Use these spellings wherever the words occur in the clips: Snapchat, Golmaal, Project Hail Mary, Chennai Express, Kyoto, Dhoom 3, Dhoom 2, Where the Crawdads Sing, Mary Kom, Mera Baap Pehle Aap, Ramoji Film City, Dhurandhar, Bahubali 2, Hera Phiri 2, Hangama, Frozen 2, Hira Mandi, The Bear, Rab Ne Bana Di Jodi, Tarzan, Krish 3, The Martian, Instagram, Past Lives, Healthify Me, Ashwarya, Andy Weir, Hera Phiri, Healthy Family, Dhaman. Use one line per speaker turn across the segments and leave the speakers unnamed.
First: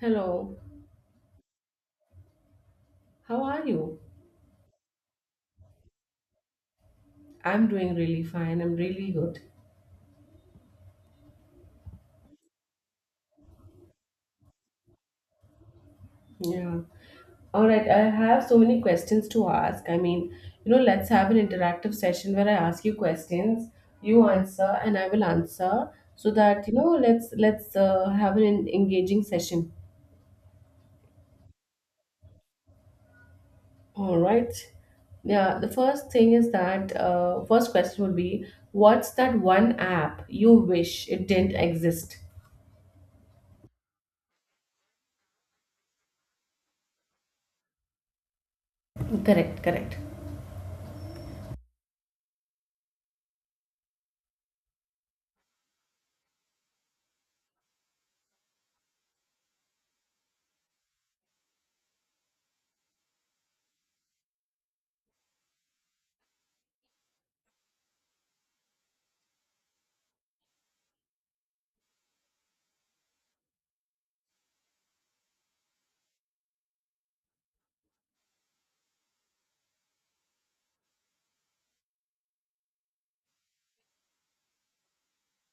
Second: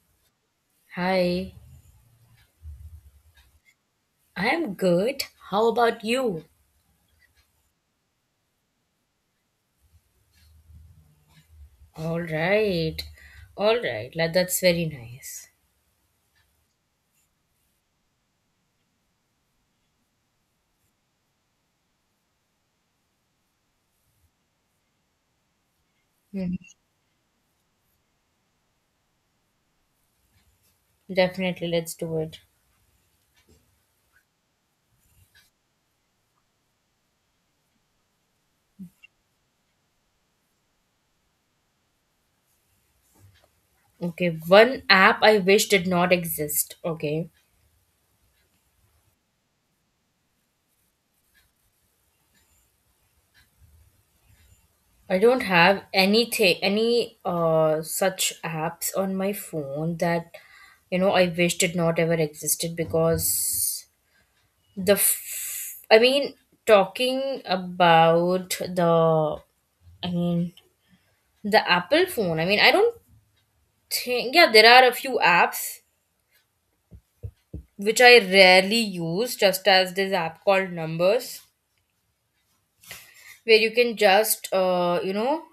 Hello,
Hi,
how are you?
I am good. How about you?
I'm doing really fine. I'm really good.
All right. All right. That's very nice.
Yeah. All right, I have so many questions to ask. I mean, you know, let's have an interactive session where I ask you questions, you answer, and I will answer so
Mhm.
that, you know, let's have an engaging session.
Definitely, let's do it.
All right. Yeah, the first thing is that first question would be, what's that one app you wish it didn't exist?
Okay, one app I wish did not exist. Okay.
Correct, correct.
I don't have any such apps on my phone that I wish did not ever existed because the f- I mean talking about the I mean the Apple phone. I mean I don't think, yeah, there are a few apps which I rarely use, just as this app called numbers where you can just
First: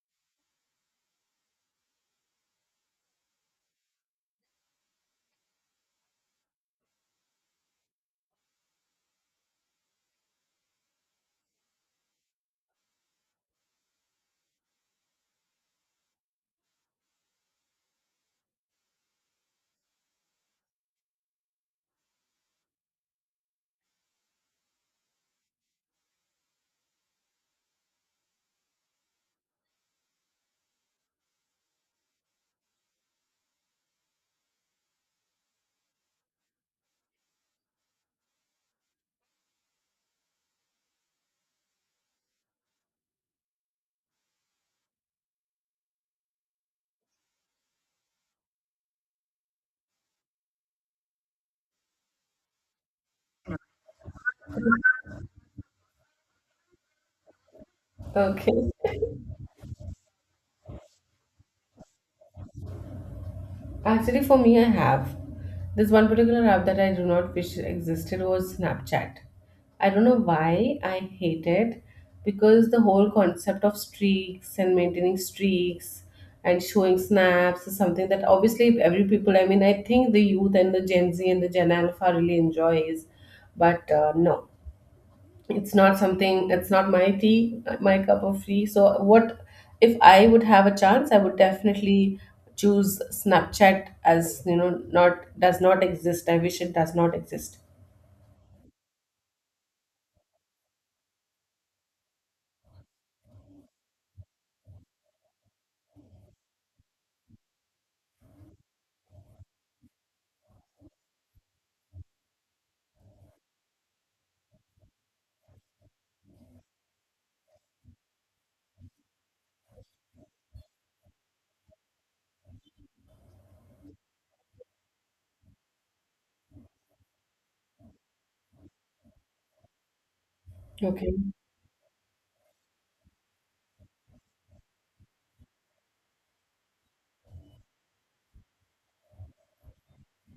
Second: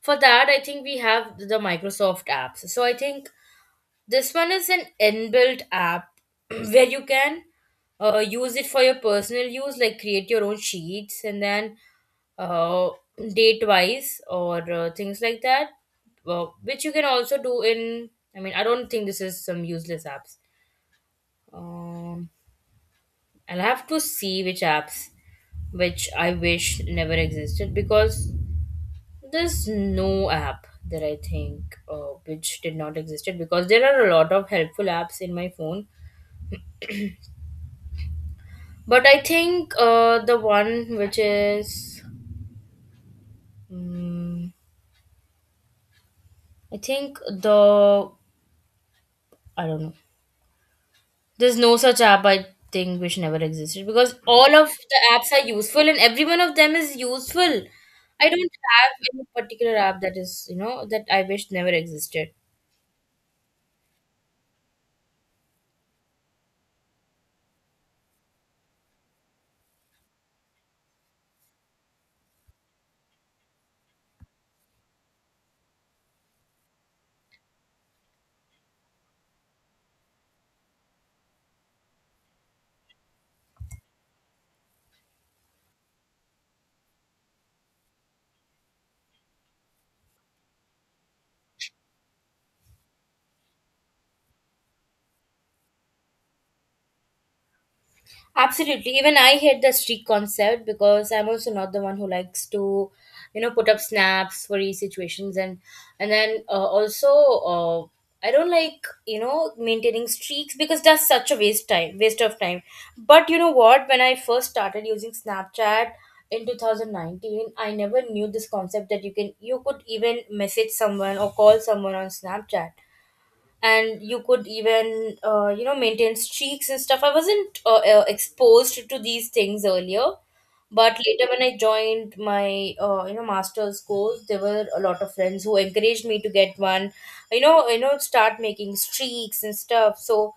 for that I think we have the Microsoft apps. So I think this one is an inbuilt app where you can use it for your personal use, like create your own sheets and then uh, date wise or things like that, which you can also do in, I mean, I don't think this is some useless apps. um I'll have to see which apps which I wish never existed, because there's no app that I think which did not existed because there are a lot of helpful apps in my phone. But I think the one which is mm I think the I don't know. There's no such app I think which never existed because all of the apps are useful and every one of them is useful. I don't have
Okay.
any particular app that is, that I wish never existed.
Actually, for me, I have. This one particular app that I do not wish existed was Snapchat. I don't know why I hate it because the whole concept of streaks and maintaining streaks and showing snaps is something that obviously every people, I mean, I think the youth and the Gen Z and the Gen Alpha really enjoys, but no, it's not something, it's not my tea, my cup of tea. So what, if I would have a chance, I would definitely choose Snapchat as, you know, not, does not exist. I wish it does not exist.
Absolutely. Even I hate the streak concept because I'm also not the one who likes to, you know, put up snaps for these situations and and then also, uh, I don't like, you know, maintaining streaks because that's such a waste time, waste of time. But you know what? When I first started using Snapchat in 2019, I never knew this concept that you could even message someone or call someone on Snapchat and you could even, uh, maintain streaks and stuff. I wasn't exposed to these things earlier, but
Okay.
later when I joined my master's course, there were a lot of friends who encouraged me to get one, you know, start making streaks and stuff. So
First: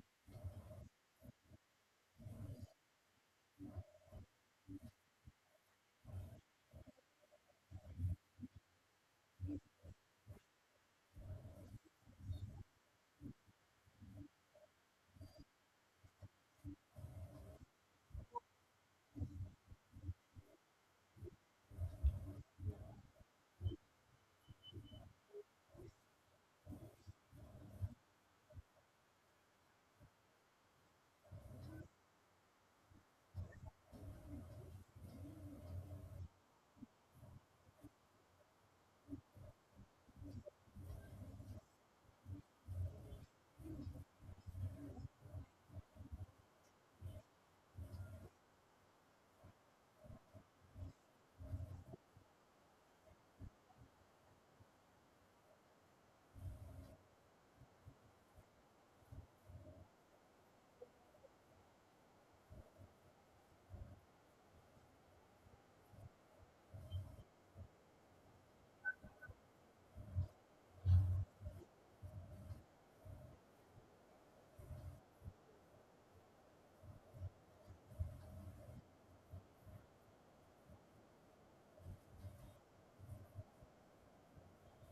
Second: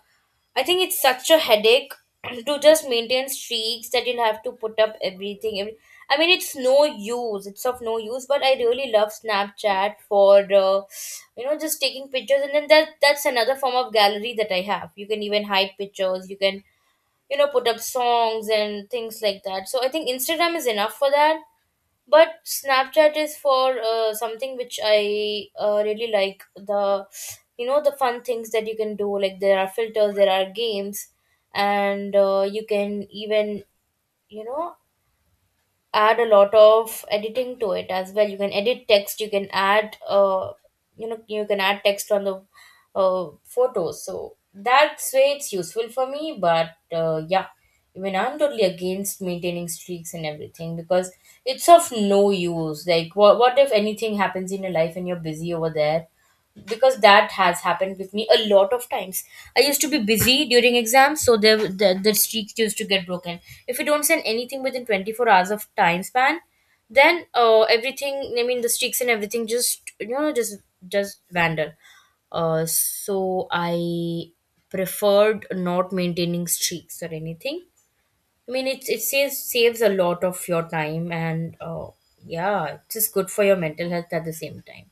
I think it's such a headache to just maintain streaks, that you'll have to put up everything. I mean, it's no use. It's of no use. But I really love Snapchat for, uh, just taking pictures, and then that's another form of gallery that I have. You can even hide pictures. You can, you know, put up songs and things like that. So I think Instagram is enough for that, but Snapchat is for something which I really like. The, you know, the fun things that you can do, like there are filters, there are games, and you can even, you know, add a lot of editing to it as well. You can edit text. You can add, uh, you can add text on the photos. So that's way it's useful for me. But yeah, even I'm totally against maintaining streaks and everything because it's of no use. Like what if anything happens in your life and you're busy over there? Because that has happened with me a lot of times. I used to be busy during exams, so the streak used to get broken. If you don't send anything within 24 hours of time span, then, everything. I mean, the streaks and everything just, just wander. So I preferred not maintaining streaks or anything. I mean, it saves a lot of your time and, yeah, it's just good for your mental health at the same time.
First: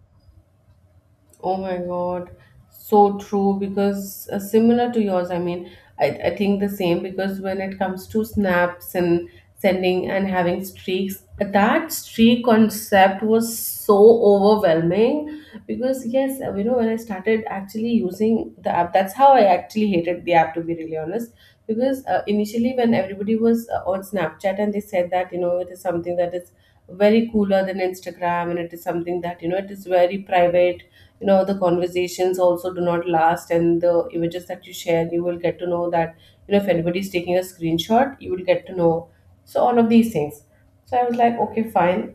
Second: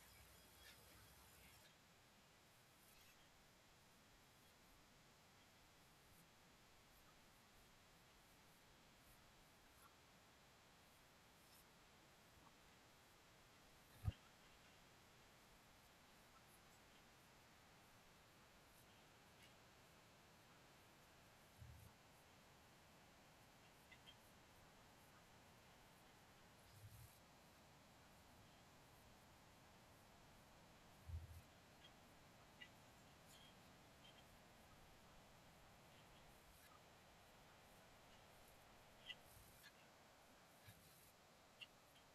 Oh my God, so true. Because similar to yours, I mean, I think the same. Because when it comes to snaps and sending and having streaks, that streak concept was so overwhelming. Because, yes, you know, when I started actually using the app, that's how I actually hated the app, to be really honest. Because initially, when everybody was on Snapchat and they said that, you know, it is something that is very cooler than Instagram and it is something that, you know, it is very private. You know, the conversations also do not last, and the images that you share, you will get to know that, you know, if anybody is taking a screenshot, you will get to know. So all of these things, so I was like, okay, fine,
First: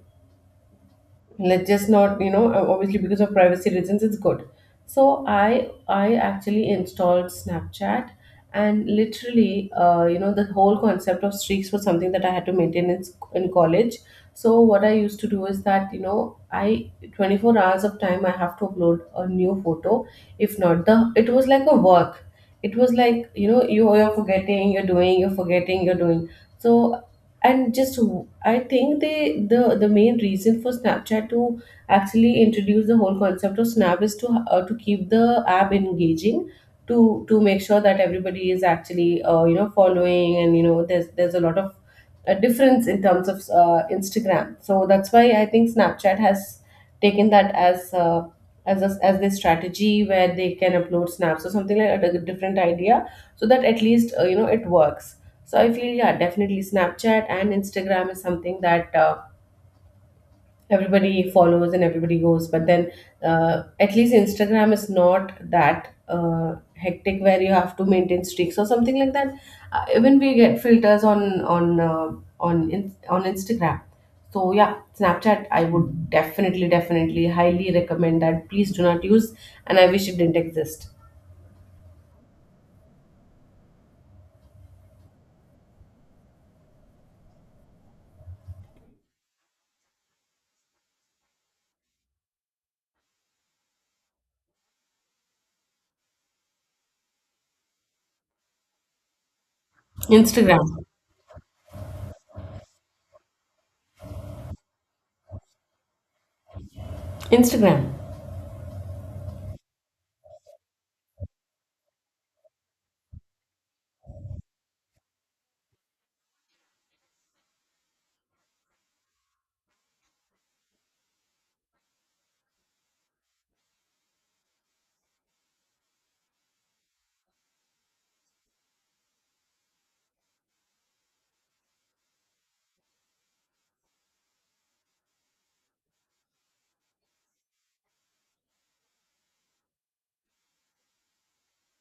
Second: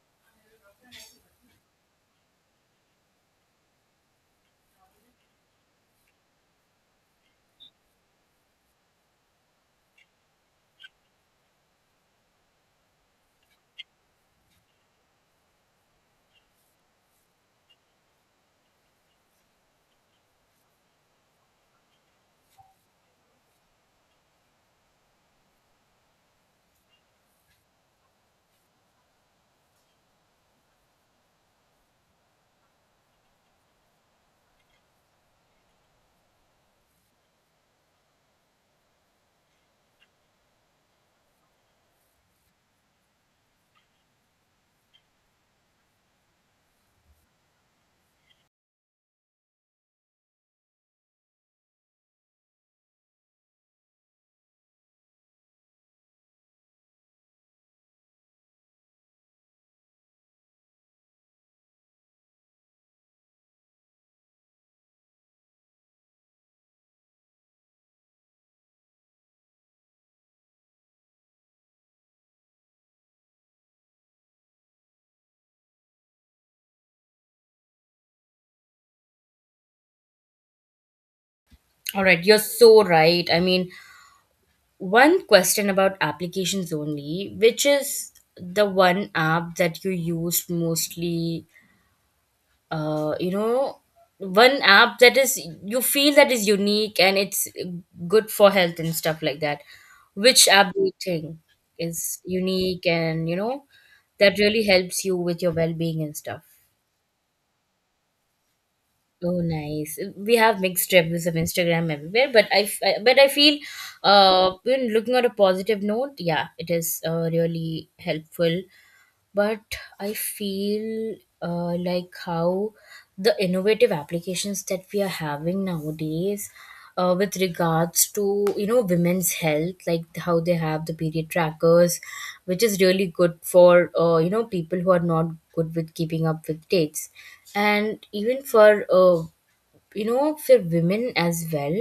let's just not, you know, obviously because of privacy reasons, it's good. So I actually installed Snapchat, and literally you know, the whole concept of streaks was something that I had to maintain in, in college. So what I used to do is that, you know, I, 24 hours of time I have to upload a new photo. If not, the it was like a work. It was like, you know, you, you're forgetting, you're doing, you're forgetting, you're doing. So, and just I think they, the main reason for Snapchat to actually introduce the whole concept of snap is to keep the app engaging, to to make sure that everybody is actually you know, following, and you know, there's a lot of a difference in terms of Instagram. So that's why I think Snapchat has taken that as a, as their strategy, where they can upload snaps or something like that, a different idea, so that at least you know, it works. So I feel, yeah, definitely Snapchat and Instagram is something that everybody follows and everybody goes. But then, at least Instagram is not that hectic where you have to maintain streaks or something like that. Even we get filters on on Instagram. So yeah, Snapchat I would definitely, definitely, highly recommend that. Please do not use, and I wish it didn't exist.
All right, you're so right. I mean, one question about applications only, which is the one app that you used mostly, uh, you know, one app that is, you feel, that is unique and it's good for health and stuff like that. Which
Instagram.
app do you think is unique and, you know, that really helps you with your well being and stuff?
Instagram.
Oh, nice. We have mixed reviews of Instagram everywhere, but I feel, when looking at a positive note, yeah, it is, really helpful. But I feel, like how the innovative applications that we are having nowadays, with regards to, you know, women's health, like how they have the period trackers, which is really good for, you know, people who are not good with keeping up with dates, and even for, you know, for women as well,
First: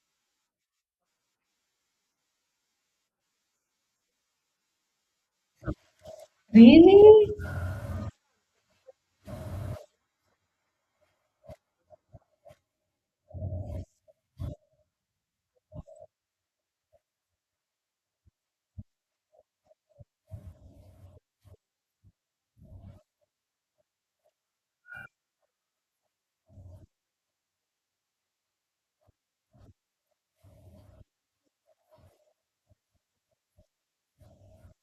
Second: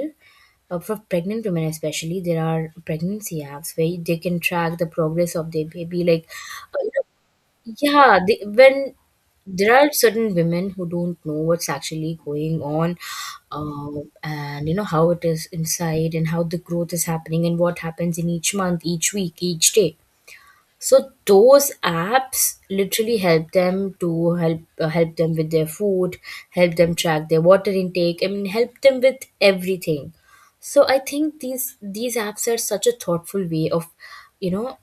for pregnant women especially. There are pregnancy apps where they can track the progress of their baby, like, uh, you
Really?
know, yeah, when there are certain women who don't know what's actually going on, and you know how it is inside and how the growth is happening and what happens in each month, each week, each day. So those apps literally help them to help them with their food, help them track their water intake, I mean, help them with everything. So I think these apps are such a thoughtful way of, you know,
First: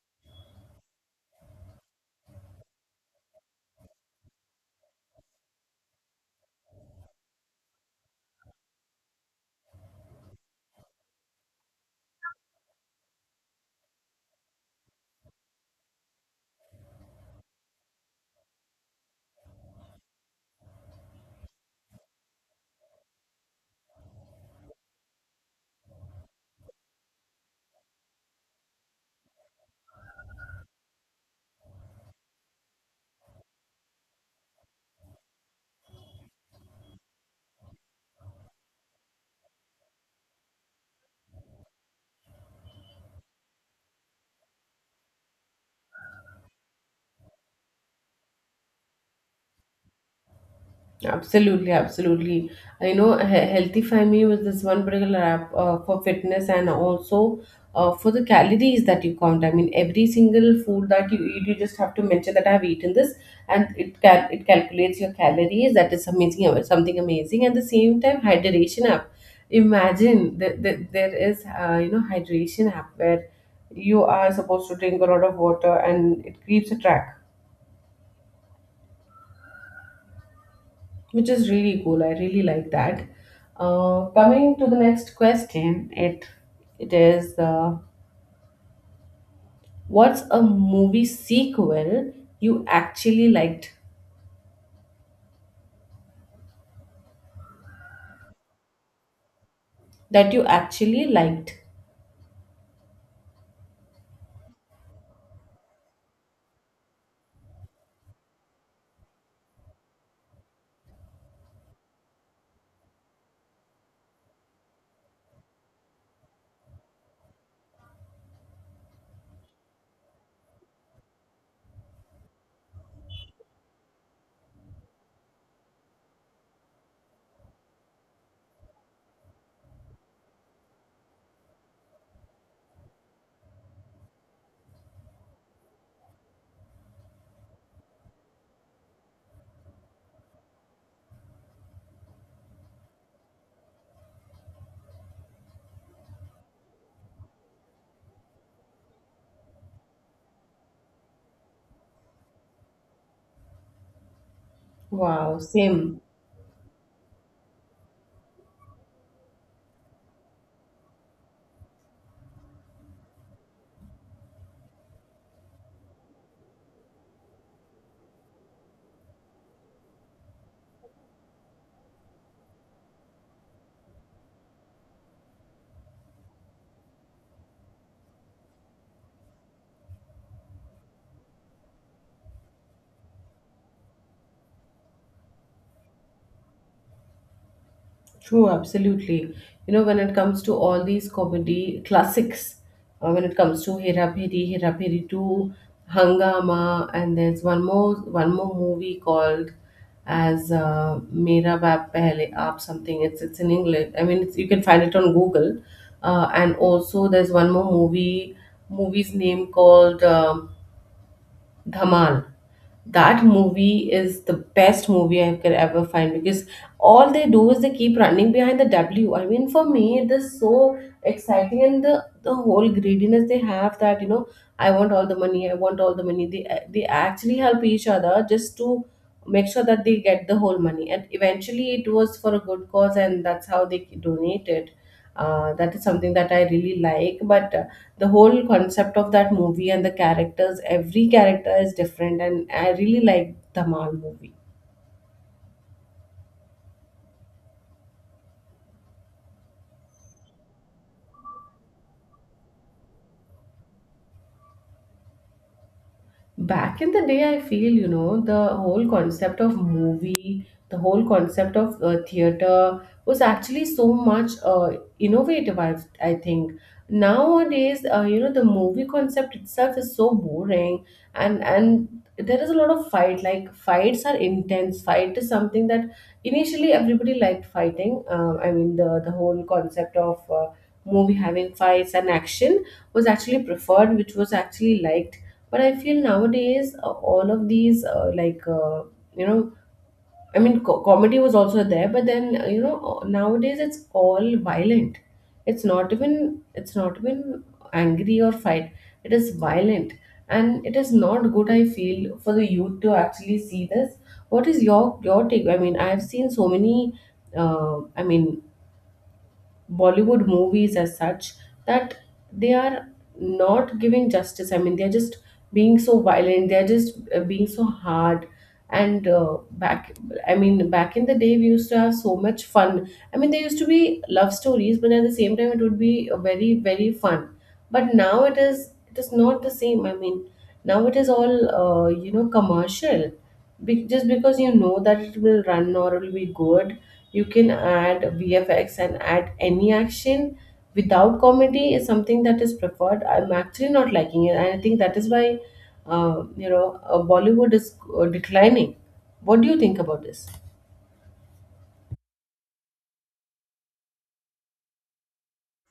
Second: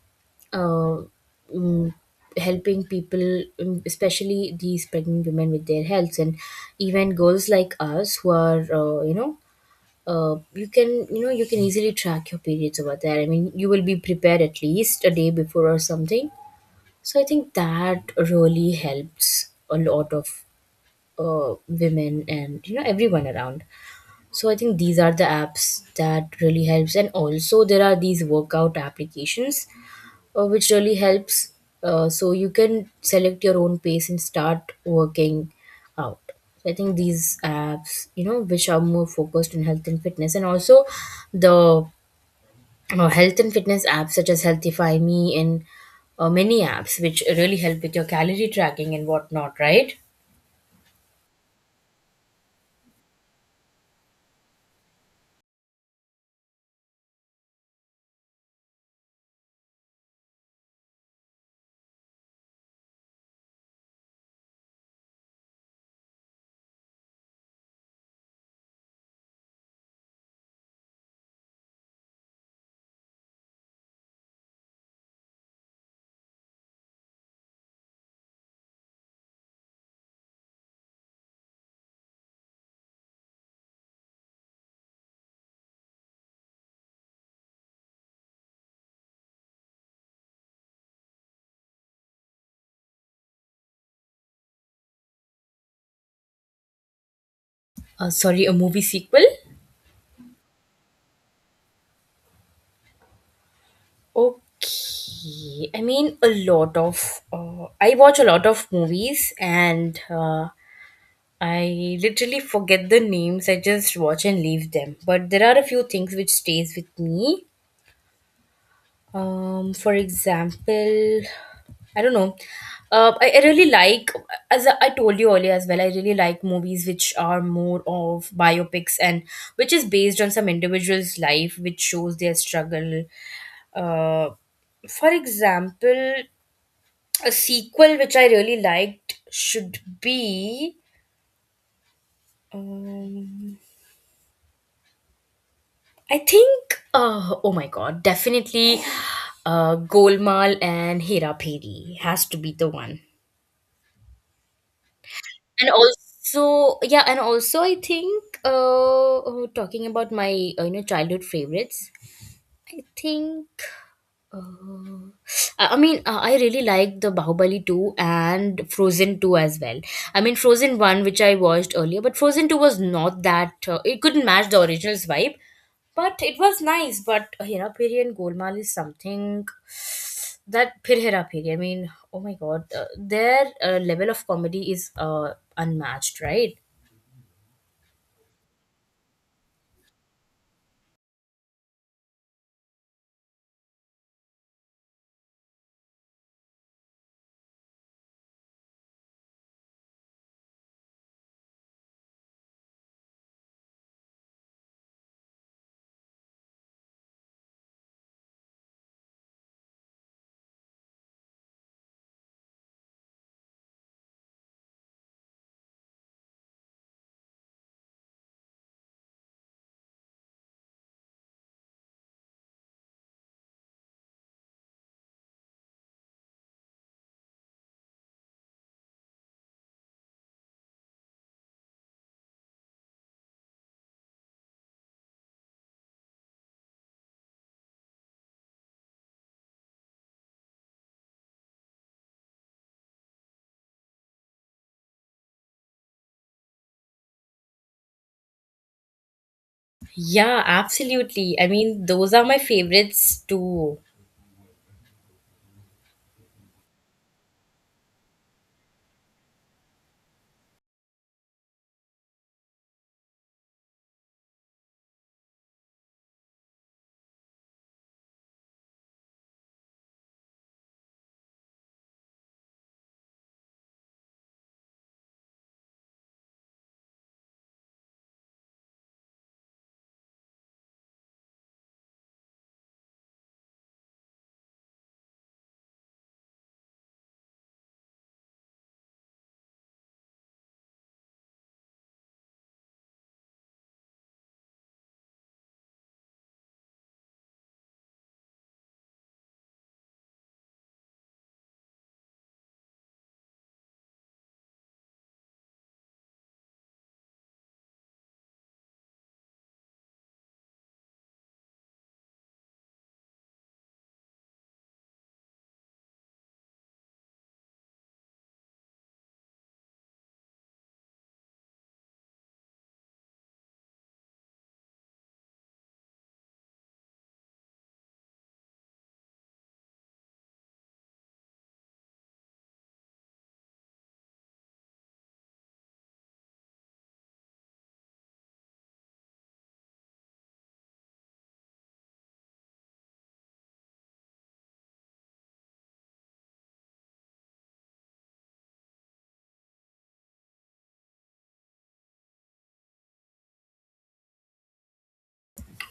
uh, mm, helping people, especially these pregnant women, with their health, and even girls like us who are, you can, you know, you can easily track your periods over there. I mean, you will be prepared at least a day before or something. So I think that really helps a lot of, women, and, you know, everyone around. So I think these are the apps that really helps, and also there are these workout applications, which really helps. So you can select your own pace and start working out. So I think these apps, you know, which are more focused on health and fitness, and also the health and fitness apps such as Healthify Me and, many apps which really help with your calorie tracking and whatnot, right?
Absolutely, absolutely. I know, Healthy Family was this one particular app for fitness and also for the calories that you count. I mean, every single food that you eat, you just have to mention that I have eaten this, and it it calculates your calories. That is amazing, something amazing. At the same time, hydration app. Imagine that, that there is you know, hydration app where you are supposed to drink a lot of water and it keeps a track, which is really cool. I really like that. Coming to the next question, it is what's a movie sequel you actually liked,
Sorry, a movie sequel.
that you actually liked?
Okay, I mean, a lot of. I watch a lot of movies, and, I literally forget the names. I just watch and leave them. But there are a few things which stays with me. For example, I don't know. I really like, as I told you earlier as well, I really like movies which are more of biopics and which is based on some individual's life, which shows their struggle. Uh, for example, a sequel which I really liked should be. Um, I think, oh my god, definitely, Golmaal and Hera Phiri has to be the one.
Wow,
And
same.
also, yeah, and also I think, talking about my, childhood favorites, I think, Uh, I really like the Bahubali 2 and Frozen 2 as well. I mean, Frozen 1, which I watched earlier, but Frozen 2 was not that, it couldn't match the original's vibe, but it was nice. But Hera Peri and Golmaal is something that Phir Hera Peri, I mean, oh my god, their level of comedy is, unmatched, right?
True, absolutely. You know, when it comes to all these comedy classics, when it comes to Hera Phiri, Hera Phiri 2, Hangama, and there's one more movie called as Mera Baap Pehle Aap something. It's in English. I mean, it's, you can find it on Google. And also, there's one more movie's name called Dhaman. That movie is the best movie I could ever find because all they do is they keep running behind the W. I mean, for me, it is so exciting, and the whole greediness they have that, you know, I want all the money, I want all the money. They they actually help each other just to make sure that they get the whole money, and eventually it was for a good cause, and that's how they donated. Uh, that is something that I really like. But the whole concept of that movie and the characters, every character is different, and I really like the mal movie.
Yeah, absolutely. I mean, those are my favorites too.
Back in the day, I feel, you know, the whole concept of movie, the whole concept of theater was actually so much innovative. I think nowadays you know, the movie concept itself is so boring, and there is a lot of fight, like fights are intense. Fight is something that initially everybody liked fighting. I mean, the whole concept of movie having fights and action was actually preferred, which was actually liked. But I feel nowadays all of these like you know, I mean, comedy was also there, but then you know, nowadays it's all violent. It's not even, it's not even angry or fight, it is violent, and it is not good, I feel, for the youth to actually see this. What is your take? I mean, I have seen so many I mean, Bollywood movies as such that they are not giving justice. I mean, they're just being so violent. They're just being so hard. And back, I mean, back in the day, we used to have so much fun. I mean, there used to be love stories, but at the same time, it would be very, very fun. But now it is not the same. I mean, now it is all, you know, commercial. Just because you know that it will run or it will be good, you can add vfx and add any action without comedy is something that is preferred. I'm actually not liking it, and I think that is why you know, Bollywood is declining. What do you think about this?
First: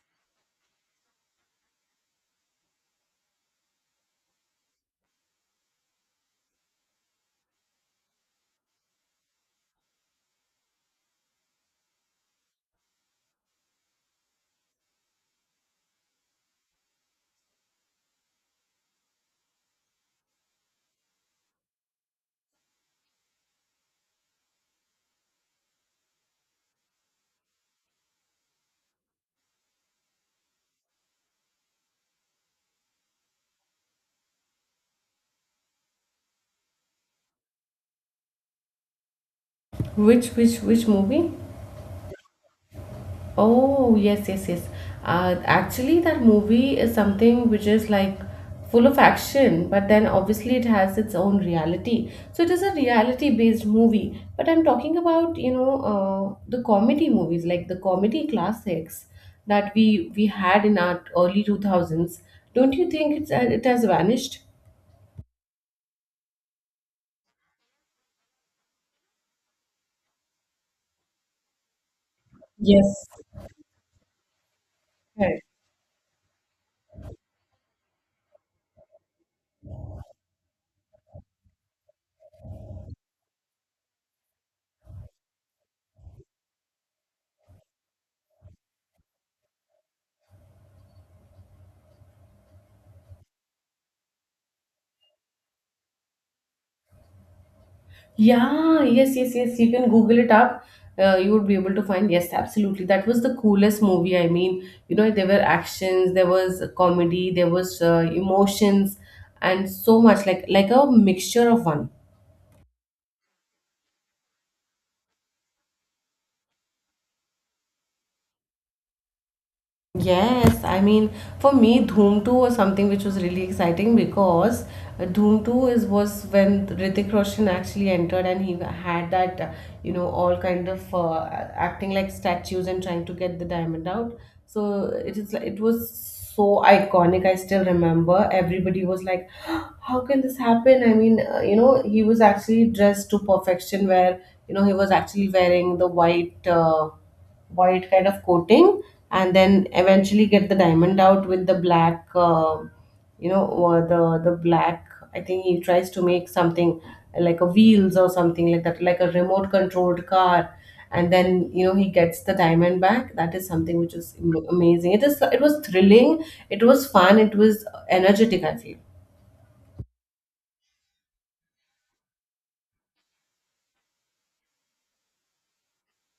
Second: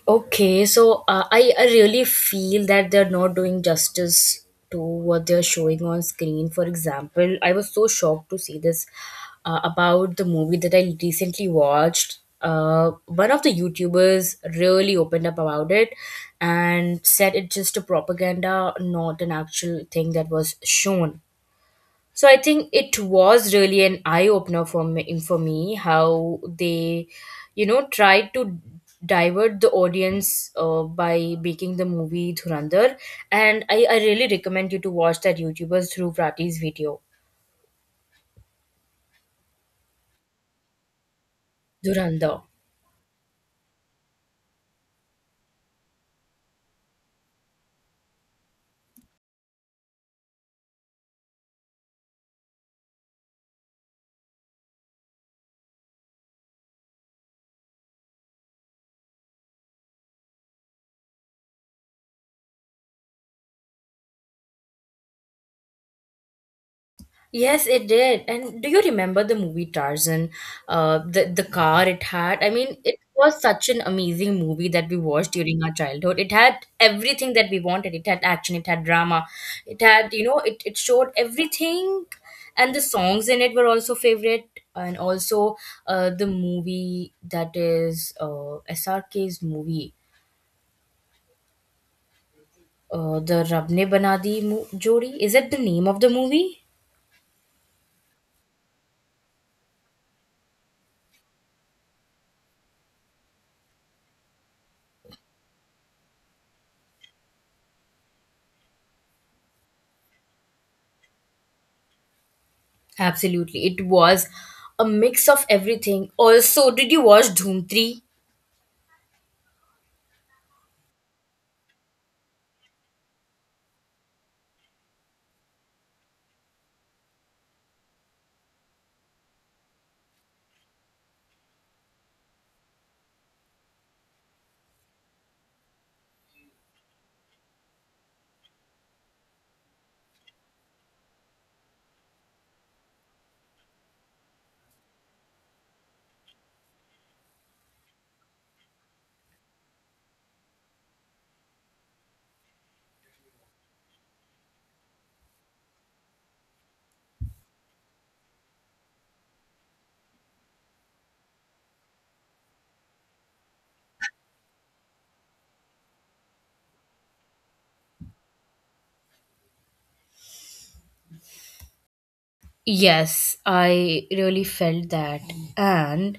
Okay, so, I really feel that they're not doing justice to what they're showing on screen. For example, I was so shocked to see this, about the movie that I recently watched. One of the YouTubers really opened up about it and said it's just a propaganda, not an actual thing that was shown. So I think it was really an eye opener for me how they, you know, tried to divert the audience, by making the movie Dhurandhar, and I really recommend you to watch that YouTuber's through Prati's video.
Which movie?
Dhurandhar.
Oh, yes, yes, yes. Actually, that movie is something which is like full of action, but then obviously it has its own reality. So it is a reality-based movie. But I'm talking about, you know, the comedy movies, like the comedy classics that we had in our early 2000s. Don't you think it's it has vanished?
Yes, it did. And do you remember the movie Tarzan? The the car it had. I mean, it
Yes.
was such an amazing movie that we watched
Correct.
during our childhood. It had everything that we wanted. It had action. It had drama. It had, you know, it showed everything, and the songs in it were also favorite. And also, the movie that is, SRK's movie, the Rab Ne Bana Di Jodi. Is it the name of the movie?
Yeah, yes, yes, yes. You can Google it up. You would be able to find, yes, absolutely. That was the coolest movie. I mean, you know, there were actions, there was comedy, there was emotions, and so much like a mixture of one.
Absolutely. It was a mix of everything. Also, did you watch Dhoom 3?
Yes, I mean, for me, Dhoom 2 was something which was really exciting because Dhoom 2 is, was when Hrithik Roshan actually entered, and he had that you know, all kind of acting like statues and trying to get the diamond out. So it is like- it was so iconic. I still remember everybody was like, "How can this happen?" I mean, you know, he was actually dressed to perfection where, you know, he was actually wearing the white. White kind of coating, and then eventually get the diamond out with the black, you know, or the black. I think he tries to make something like a wheels or something like that, like a remote controlled car, and then, you know, he gets the diamond back. That is something which is amazing. It is, it was thrilling, it was fun, it was energetic, I feel.
Yes, I really felt that. And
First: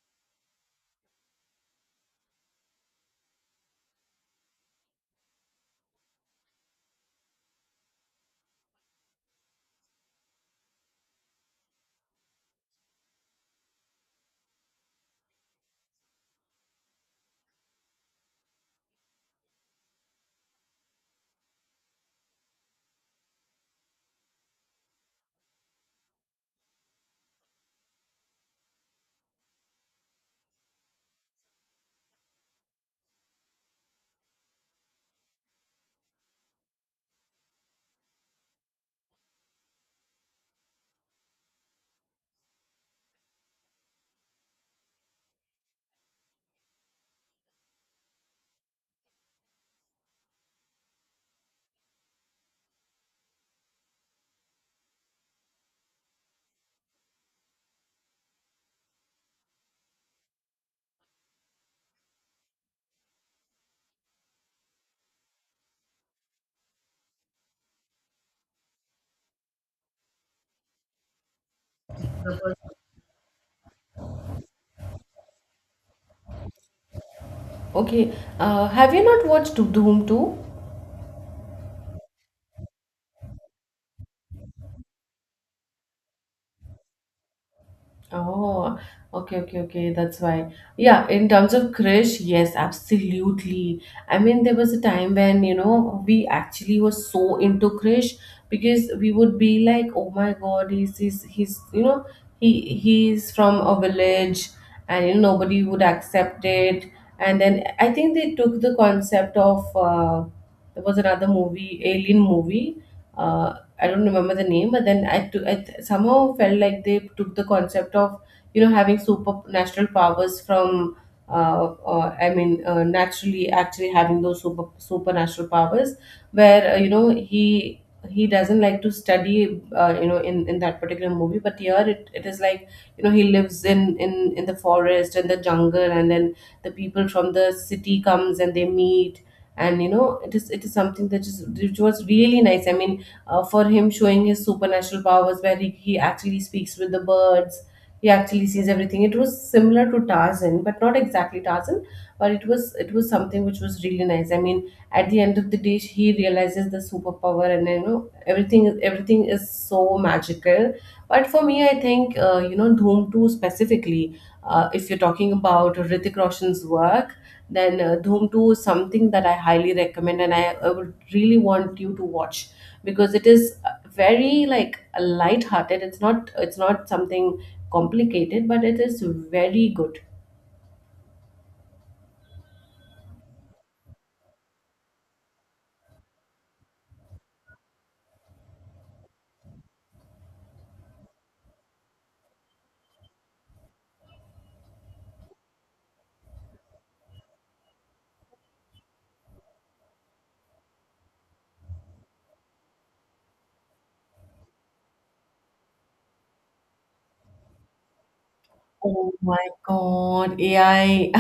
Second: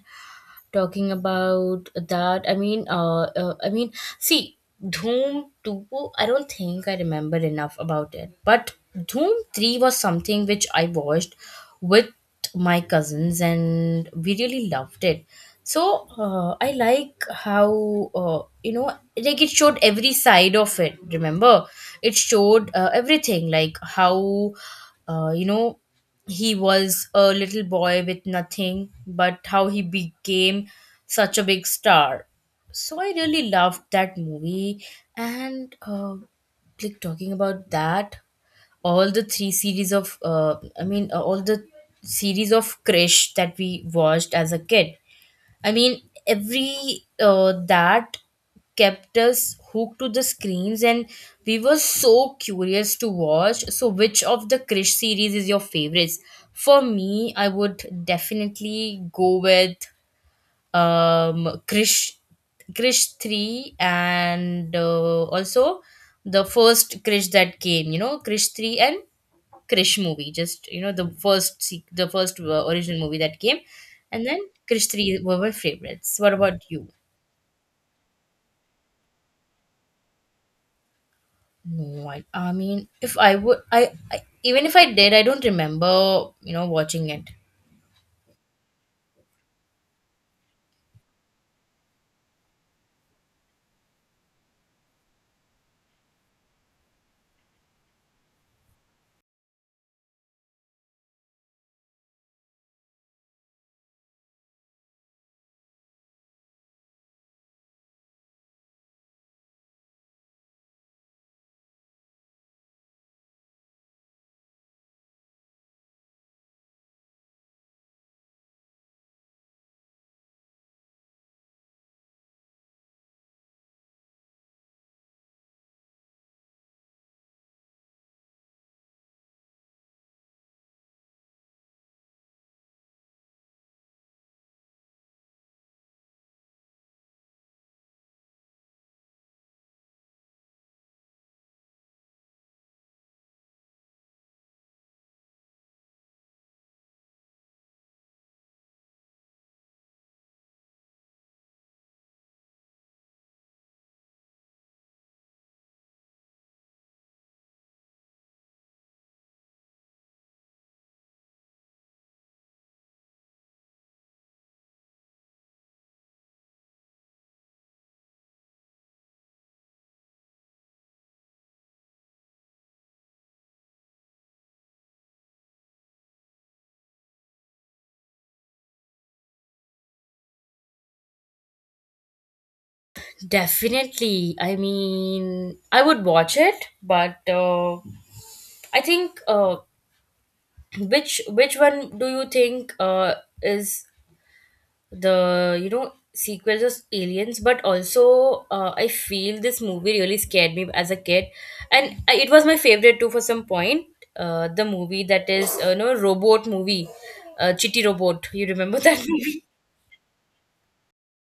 talking about that, I mean, see, doom 2, I don't think I remember enough about it, but doom 3 was something which I watched with my cousins and we really loved it. So I like how, you know, like it showed every side of it, remember? It showed everything, like how uh, you know he was a little boy with nothing, but how he became such a big star. So I really loved that movie. And like talking about that, all the three series of, all the series of Krish that we watched as a kid. I mean, every that kept us hooked to the screens, and we were so curious to watch. So, which of the Krish series is your favorites? For me, I would definitely go with um krish krish 3, and also the first krish that came, you know, krish 3, and krish movie, just, you know, the first original movie that came, and then krish 3 were my favorites. What about you?
Okay. Uh, have you not watched Doom 2?
No, I mean, if I would, I, even if I did, I don't remember, you know, watching it.
Oh, okay, okay, okay. That's why. Yeah, in terms of crush, yes, absolutely. I mean, there was a time when, you know, we actually were so into crush, because we would be like, oh my God, he's, you know, he's from a village, and, you know, nobody would accept it. And then I think they took the concept of, there was another movie, Alien movie. Uh, I don't remember the name, but then I, took, I th- somehow felt like they took the concept of having supernatural powers from I mean naturally actually having those supernatural powers, where he doesn't like to study in that particular movie, but here it is like he lives in the forest and the jungle, and then the people from the city comes and they meet, and you know it is something that is which was really nice. I mean for him showing his supernatural powers where he actually speaks with the birds. He actually sees everything. It was similar to Tarzan, but not exactly Tarzan, but it was something which was really nice. I mean, at the end of the day he realizes the superpower, and everything is so magical. But for me I think, Dhoom 2 specifically. If you're talking about Hrithik Roshan's work, then Dhoom 2 is something that I highly recommend, and I would really want you to watch, because it is very like light-hearted. It's not something complicated, but it is very good.
Definitely, I mean I would watch it, but I think, which one do you think is the, you know, sequels of aliens? But also I feel this movie really scared me as a kid, and I- it was my favorite too for some point. The movie that is, you know, robot movie, chitty robot, you remember that
Oh
movie?
my God, AI.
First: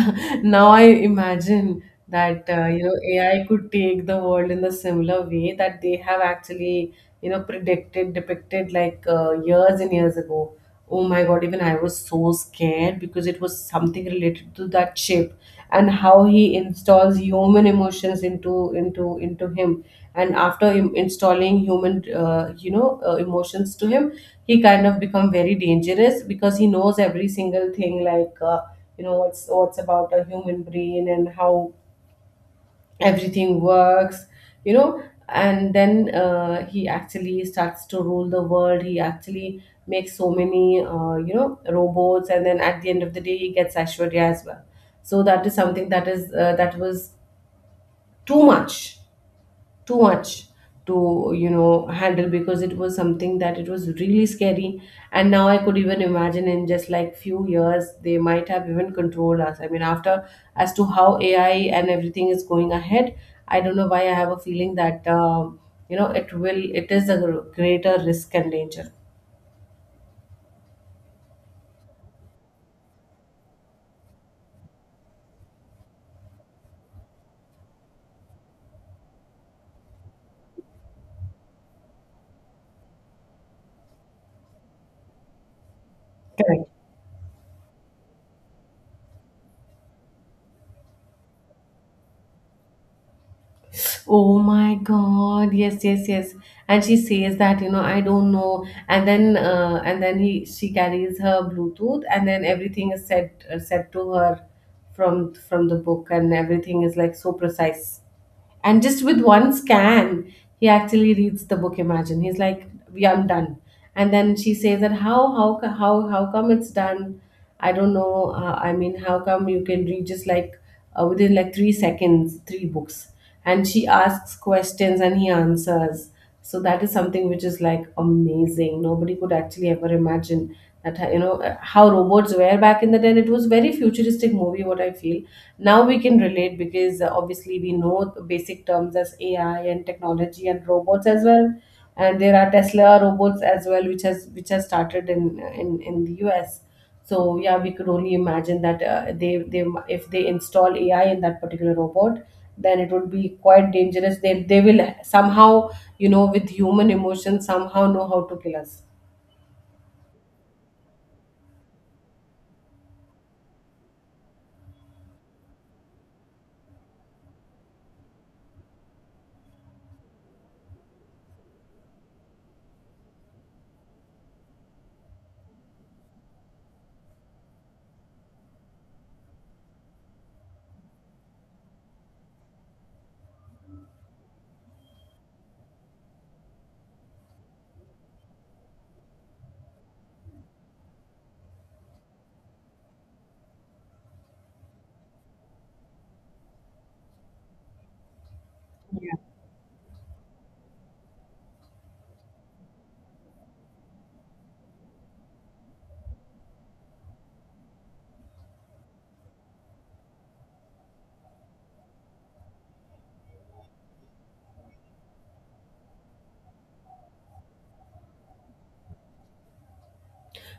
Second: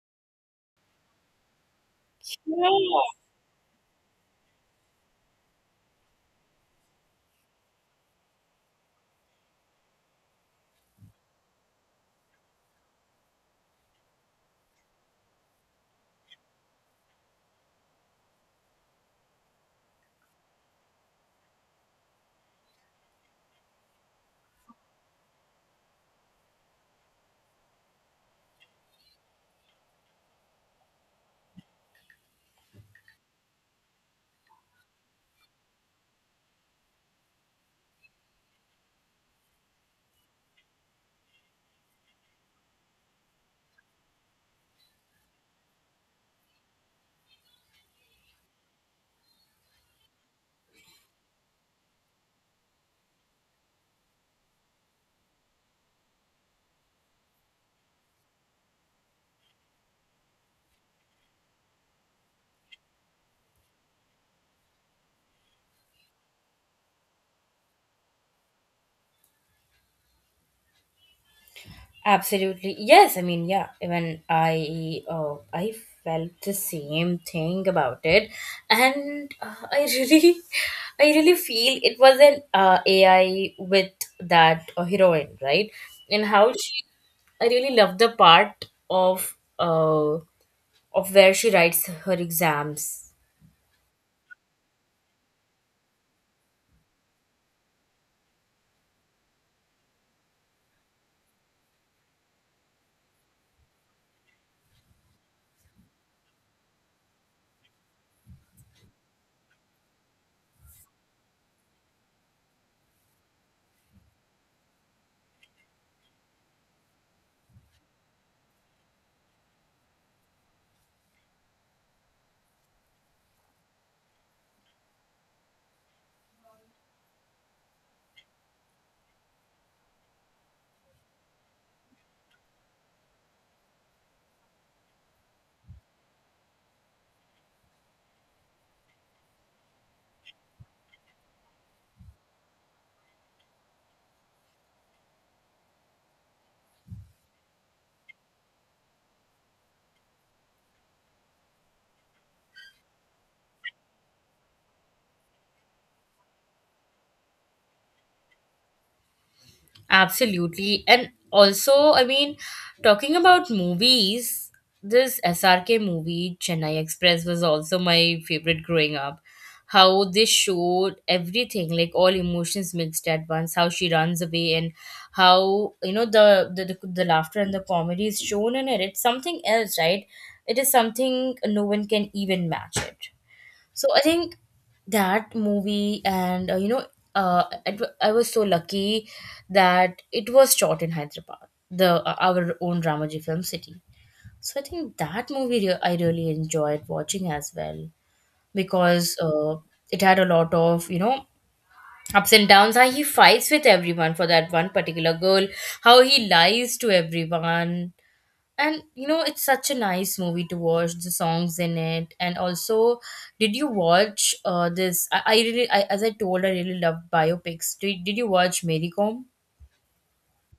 Now I imagine that
Yeah.
AI could take the world in the similar way that they have actually predicted, depicted years and years ago. Oh my God, even I was so scared because it was something related to that chip, and how he installs human emotions into him. And after installing human emotions to him, he kind of become very dangerous, because he knows every single thing, what's about a human brain and how everything works. You know and then He actually starts to rule the world. He actually makes so many robots, and then at the end of the day he gets Ashwarya as well. So that is something that was too much, too much to handle, because it was something that it was really scary. And now I could even imagine in just like few years they might have even controlled us, I mean, after, as to how AI and everything is going ahead. I don't know why I have a feeling that it is a greater risk and danger.
Absolutely. Yes, I mean, yeah, even I, I felt the same thing about it. And I really, I really feel it was an AI with that heroine, right? And how
Correct.
she, I really love the part of where she writes her exams.
Oh my God. Yes, yes, yes. And she says that, you know, I don't know. And then he she carries her Bluetooth, and then everything is said, said to her from the book, and everything is like so precise. And just with one scan, he actually reads the book. Imagine, he's like, "Yeah, I'm done." And then she says that, how co- how come it's done? I don't know. I mean, how come you can read just within like 3 seconds, three books? And she asks questions and he answers, so that is something which is like amazing. Nobody could actually ever imagine that, how robots were back in the day. And it was very futuristic movie, what I feel. Now we can relate, because obviously we know the basic terms as AI and technology and robots as well. And there are Tesla robots as well, which has started in the US. So yeah, we could only imagine that, they if they install AI in that particular robot, then it would be quite dangerous. They will somehow, with human emotion, somehow know how to kill us.
Absolutely. And also, I mean, talking about movies, this SRK movie, Chennai Express, was also my favorite growing up. How they showed everything, like all emotions mixed at once, how she runs away, and how, you know, the laughter and the comedy is shown in it. It's something else, right? It is something no one can even match it. So I think that movie, and I was so lucky that it was shot in Hyderabad, the, our own Ramoji film city. So I think that movie I really enjoyed watching as well, because it had a lot of, you know, ups and downs. How he fights with everyone for that one particular girl, how he lies to everyone, and, you know, it's such a nice movie to watch, the songs in it. And also, did you watch this? As I told, I really love biopics. Did you watch Mary Kom?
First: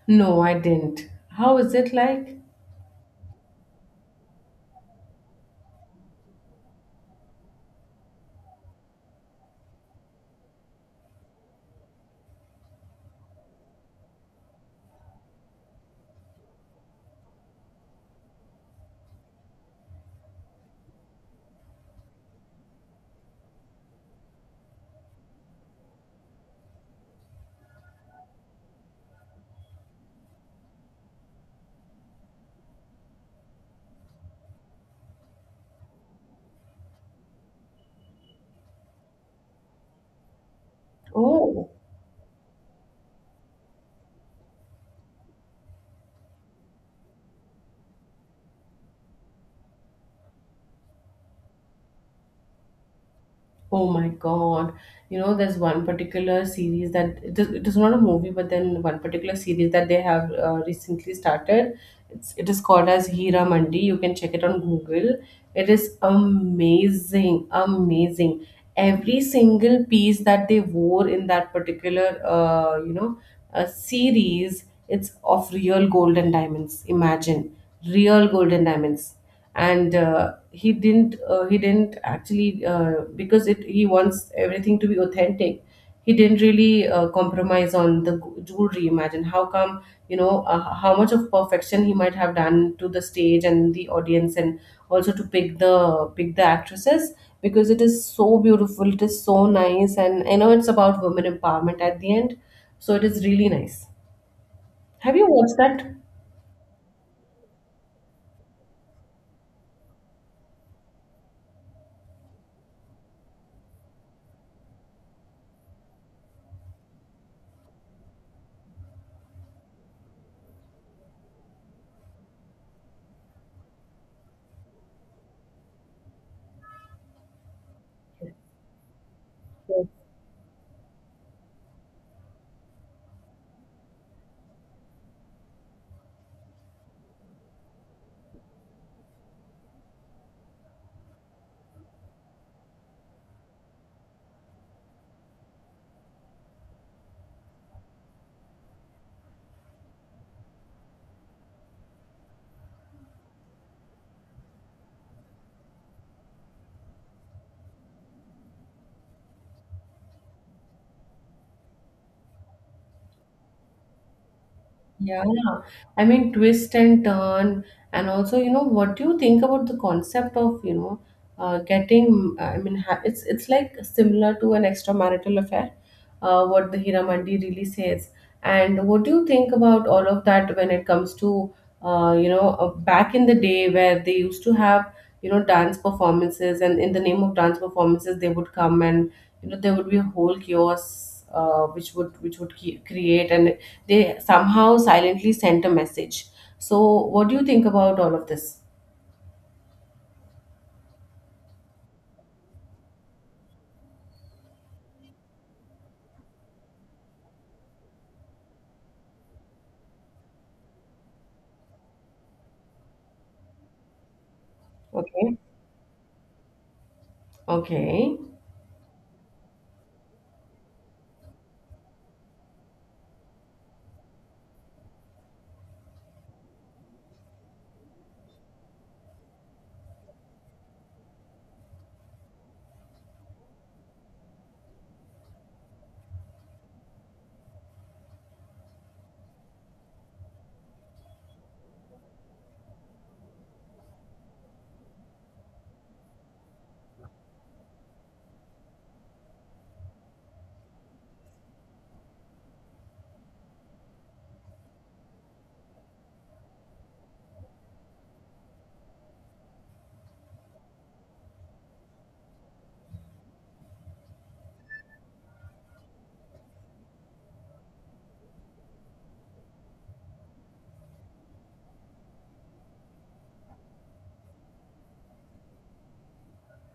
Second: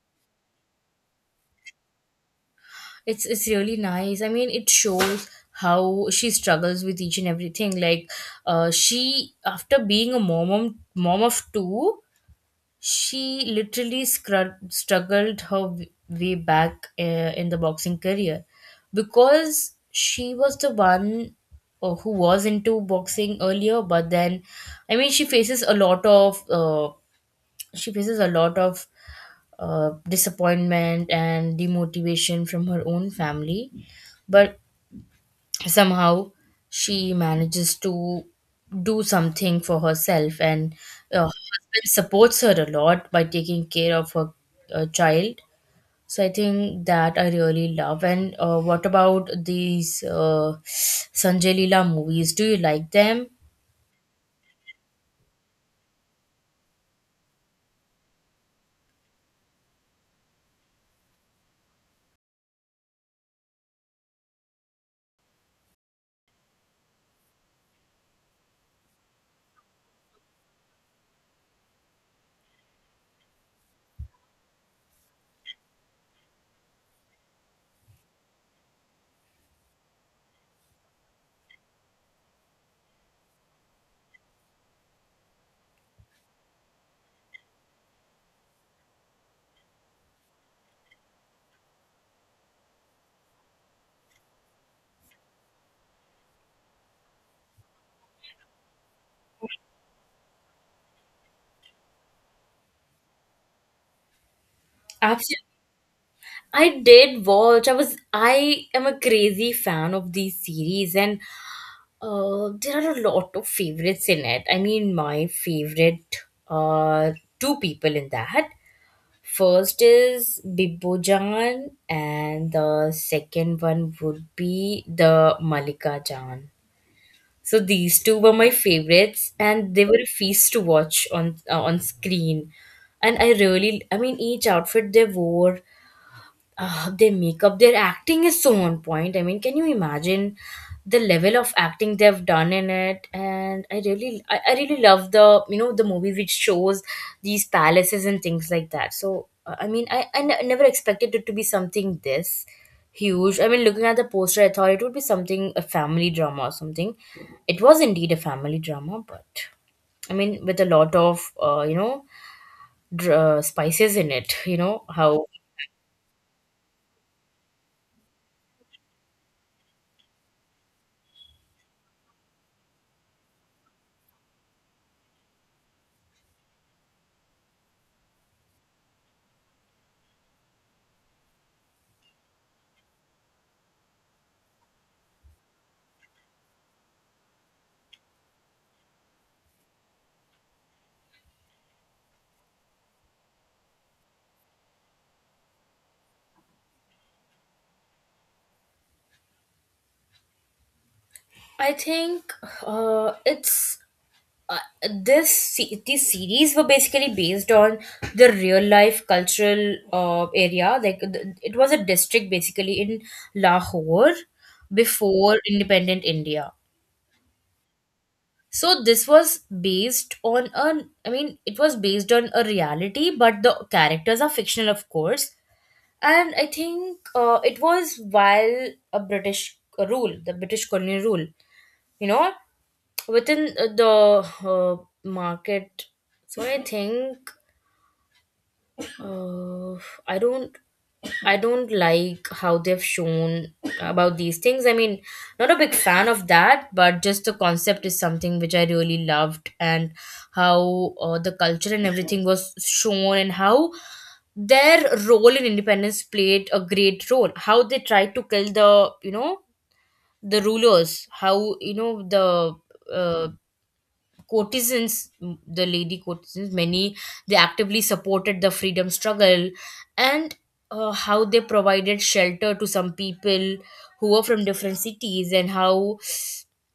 No, I didn't. How is it like?
It's really nice. I mean, it shows how she struggles with each and everything. Like, she, after being a mom of two, she literally struggled her way back in the boxing career, because she was the one who was into boxing earlier. But then, I mean, she faces a lot of disappointment and demotivation from her own family. But somehow she manages to do something for herself, and her
Oh.
husband supports her a lot by taking care of her child. So I think that I really love. And what about these sanjay leela movies, do you like them?
Oh my God. You know, there's one particular series that, it is not a movie, but then one particular series that they have recently started. It is called as Hira Mandi. You can check it on Google. It is amazing, amazing. Every single piece that they wore in that particular, series, it's of real gold and diamonds. Imagine, real gold and diamonds. And he didn't actually because it he wants everything to be authentic. He didn't really compromise on the jewelry. Imagine how come, how much of perfection he might have done to the stage and the audience, and also to pick the actresses, because it is so beautiful, it is so nice, and I know it's about women empowerment at the end. So it is really nice. Have you
Absolutely.
watched that?
I did watch. I was. I am a crazy fan of these series, and there are a lot of favorites in it. I mean, my favorite are two people in that. First is Bibbojan, and the second one would be the Malika Jan. So these two were my favorites, and they were a feast to watch on screen. And I really, I mean, each outfit they wore, their makeup, their acting is so on point. I mean, can you imagine the level of acting they've done in it? And I really, I really love the, you know, the movie which shows these palaces and things like that. So I mean, never expected it to be something this huge. I mean, looking at the poster, I thought it would be something a family drama or something. It was indeed a family drama, but I mean, with a lot of, spices in it. You know
Yeah,
how.
I mean, twist and turn, and also, you know, what do you think about the concept of, getting? I mean, ha it's like similar to an extramarital affair, what the Hiramandi really says. And what do you think about all of that when it comes to, back in the day, where they used to have, dance performances, and in the name of dance performances, they would come and, there would be a whole chaos, create, and they somehow silently sent a message. So, what do you think about all of this?
I think it's uh, these series were basically based on the real life cultural area. Like it was a district basically in Lahore
Okay.
before independent India.
Okay.
So this was based on a. I mean it was based on a reality, but the characters are fictional, of course. And I think it was while a British rule, the British colonial rule, you know, within the uh, market. So I think uh, i don't I don't like how they've shown about these things. I mean, not a big fan of that, but just the concept is something which I really loved, and how the culture and everything was shown, and how their role in independence played a great role, how they tried to kill, the you know, the rulers, how, you know, the uh, courtesans, the lady courtesans, many, they actively supported the freedom struggle. And how they provided shelter to some people who were from different cities, and how,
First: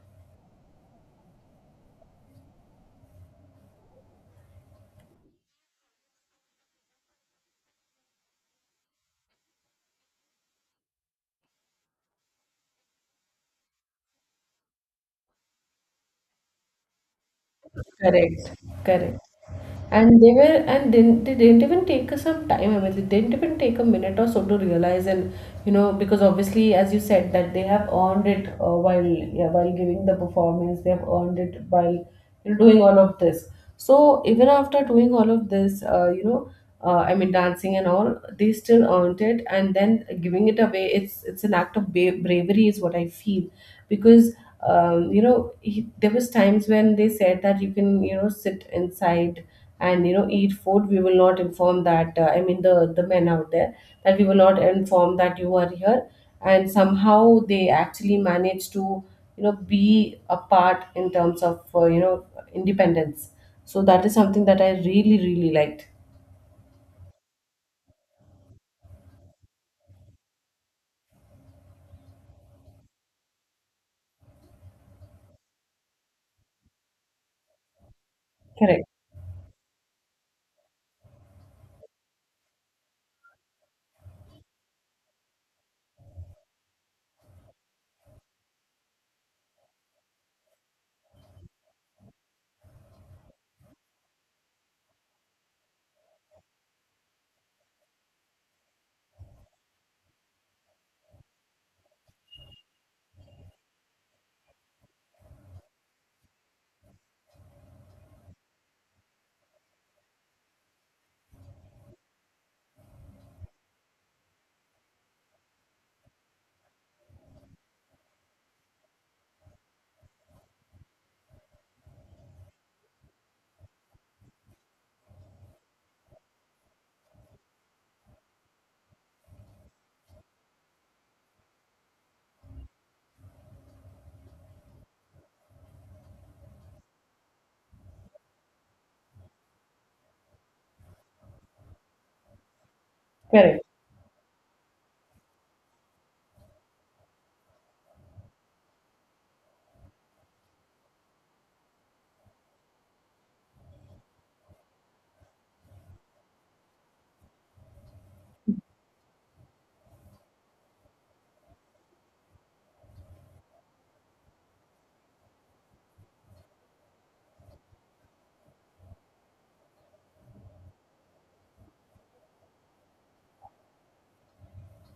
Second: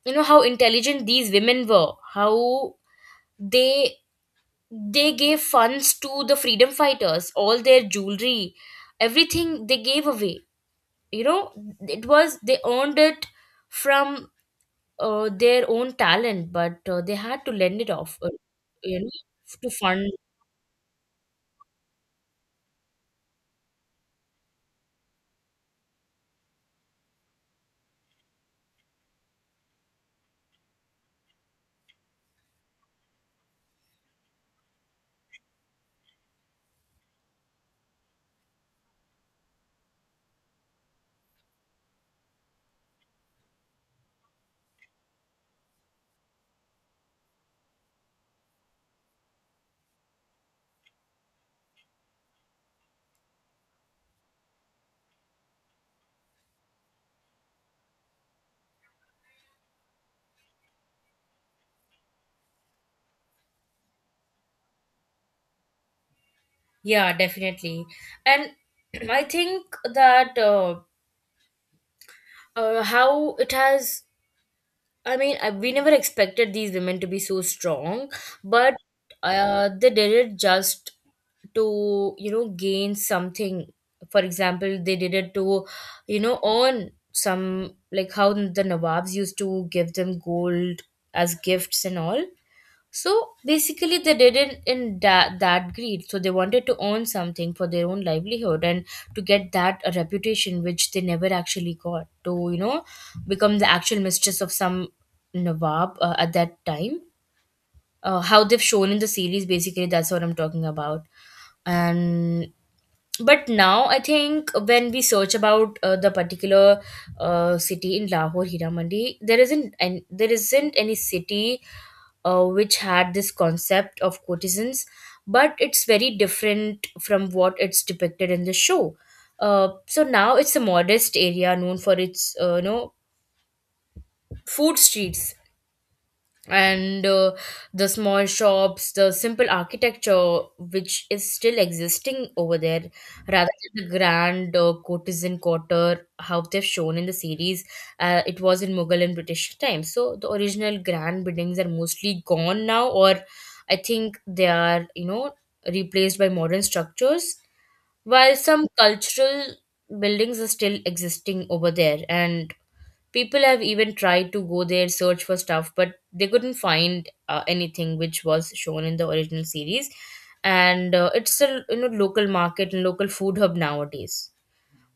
you know, how intelligent these women were, how they they gave funds to the freedom fighters, all their jewelry, everything they gave away. You know, it was they earned it from their own talent, but they had to lend it off,
Correct.
you know,
Correct.
to fund.
And they were, and didn't, they didn't even take us some time. I mean, they didn't even take a minute or so to realize, and because obviously, as you said, that they have earned it while giving the performance, they have earned it while doing all of this. So even after doing all of this, I mean, dancing and all, they still earned it, and then giving it away. It's an act of bravery, is what I feel, because there was times when they said that you can, sit inside, and eat food. We will not inform that, I mean, the men out there, that we will not inform that you are here. And somehow they actually manage to, be apart in terms of, independence. So that is something that I really really liked.
Yeah, definitely. And I think that how it has, I mean, we never expected these women to be so strong, but
Correct.
they did it just to, you know, gain something. For example, they did it to, you know, earn some, like how the Nawabs used to give them gold as gifts and all. So basically, they didn't, in that greed. So they wanted to own something for their own livelihood, and to get that a reputation which they never actually got to, you know, become the actual mistress of some Nawab at that time. How they've shown in the series, basically, that's what I'm talking about. And but now I think when we search about the particular city in Lahore, Hira Mandi, there isn't any city which had this concept of courtesans, but it's very different from what it's depicted in the show. So now it's a modest area known for its, you know, food streets, and the small shops, the simple architecture, which is still existing over there, rather
Correct.
than the grand courtesan quarter how they've shown in the series. It was in mughal and british times. So the original grand buildings are mostly gone now, or I think they are, you know, replaced by modern structures, while some cultural buildings are still existing over there. And people have even tried to go there, search for stuff, but they couldn't find anything which was shown in the original series. And it's a, you know, local market and local food hub nowadays.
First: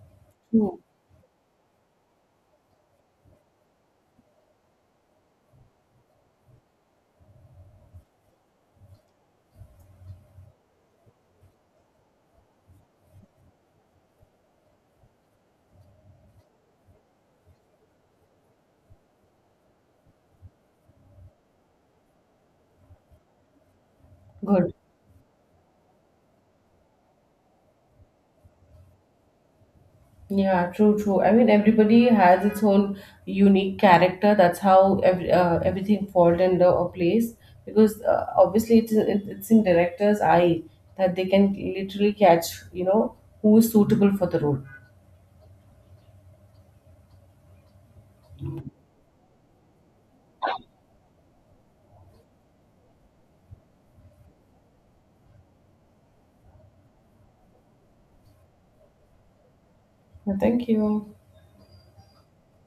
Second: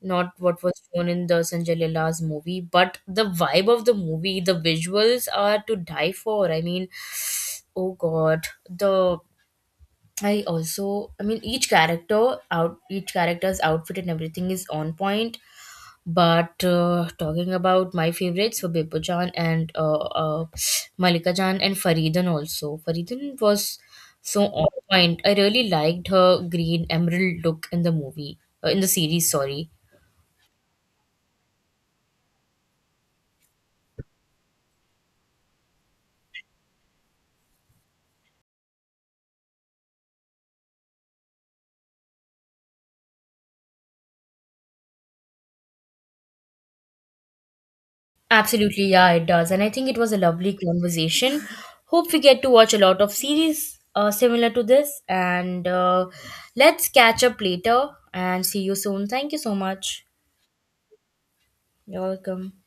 Not what was
Hmm.
shown in the Sanjay Leela's movie, but the vibe of the movie, the visuals are to die for. I mean, oh god, the, I also, I mean, each character's outfit and everything is on point. But talking about my favorites were Bipul Jain, and Malika Jain and Faridan also. Faridan was so on
Good.
point. I really liked her green emerald look in the movie, in the series, sorry.
Yeah, true, true. I mean, everybody has its own unique character. That's how everything falls into a place, because obviously it's in director's eye that they can literally catch, you know, who is suitable for the role.
Absolutely, yeah, it does. And I think it was a lovely conversation. Hope we get to watch a lot of series similar to this. And let's catch up later and see you soon. Thank you so much.
Yeah, thank you.
You're welcome.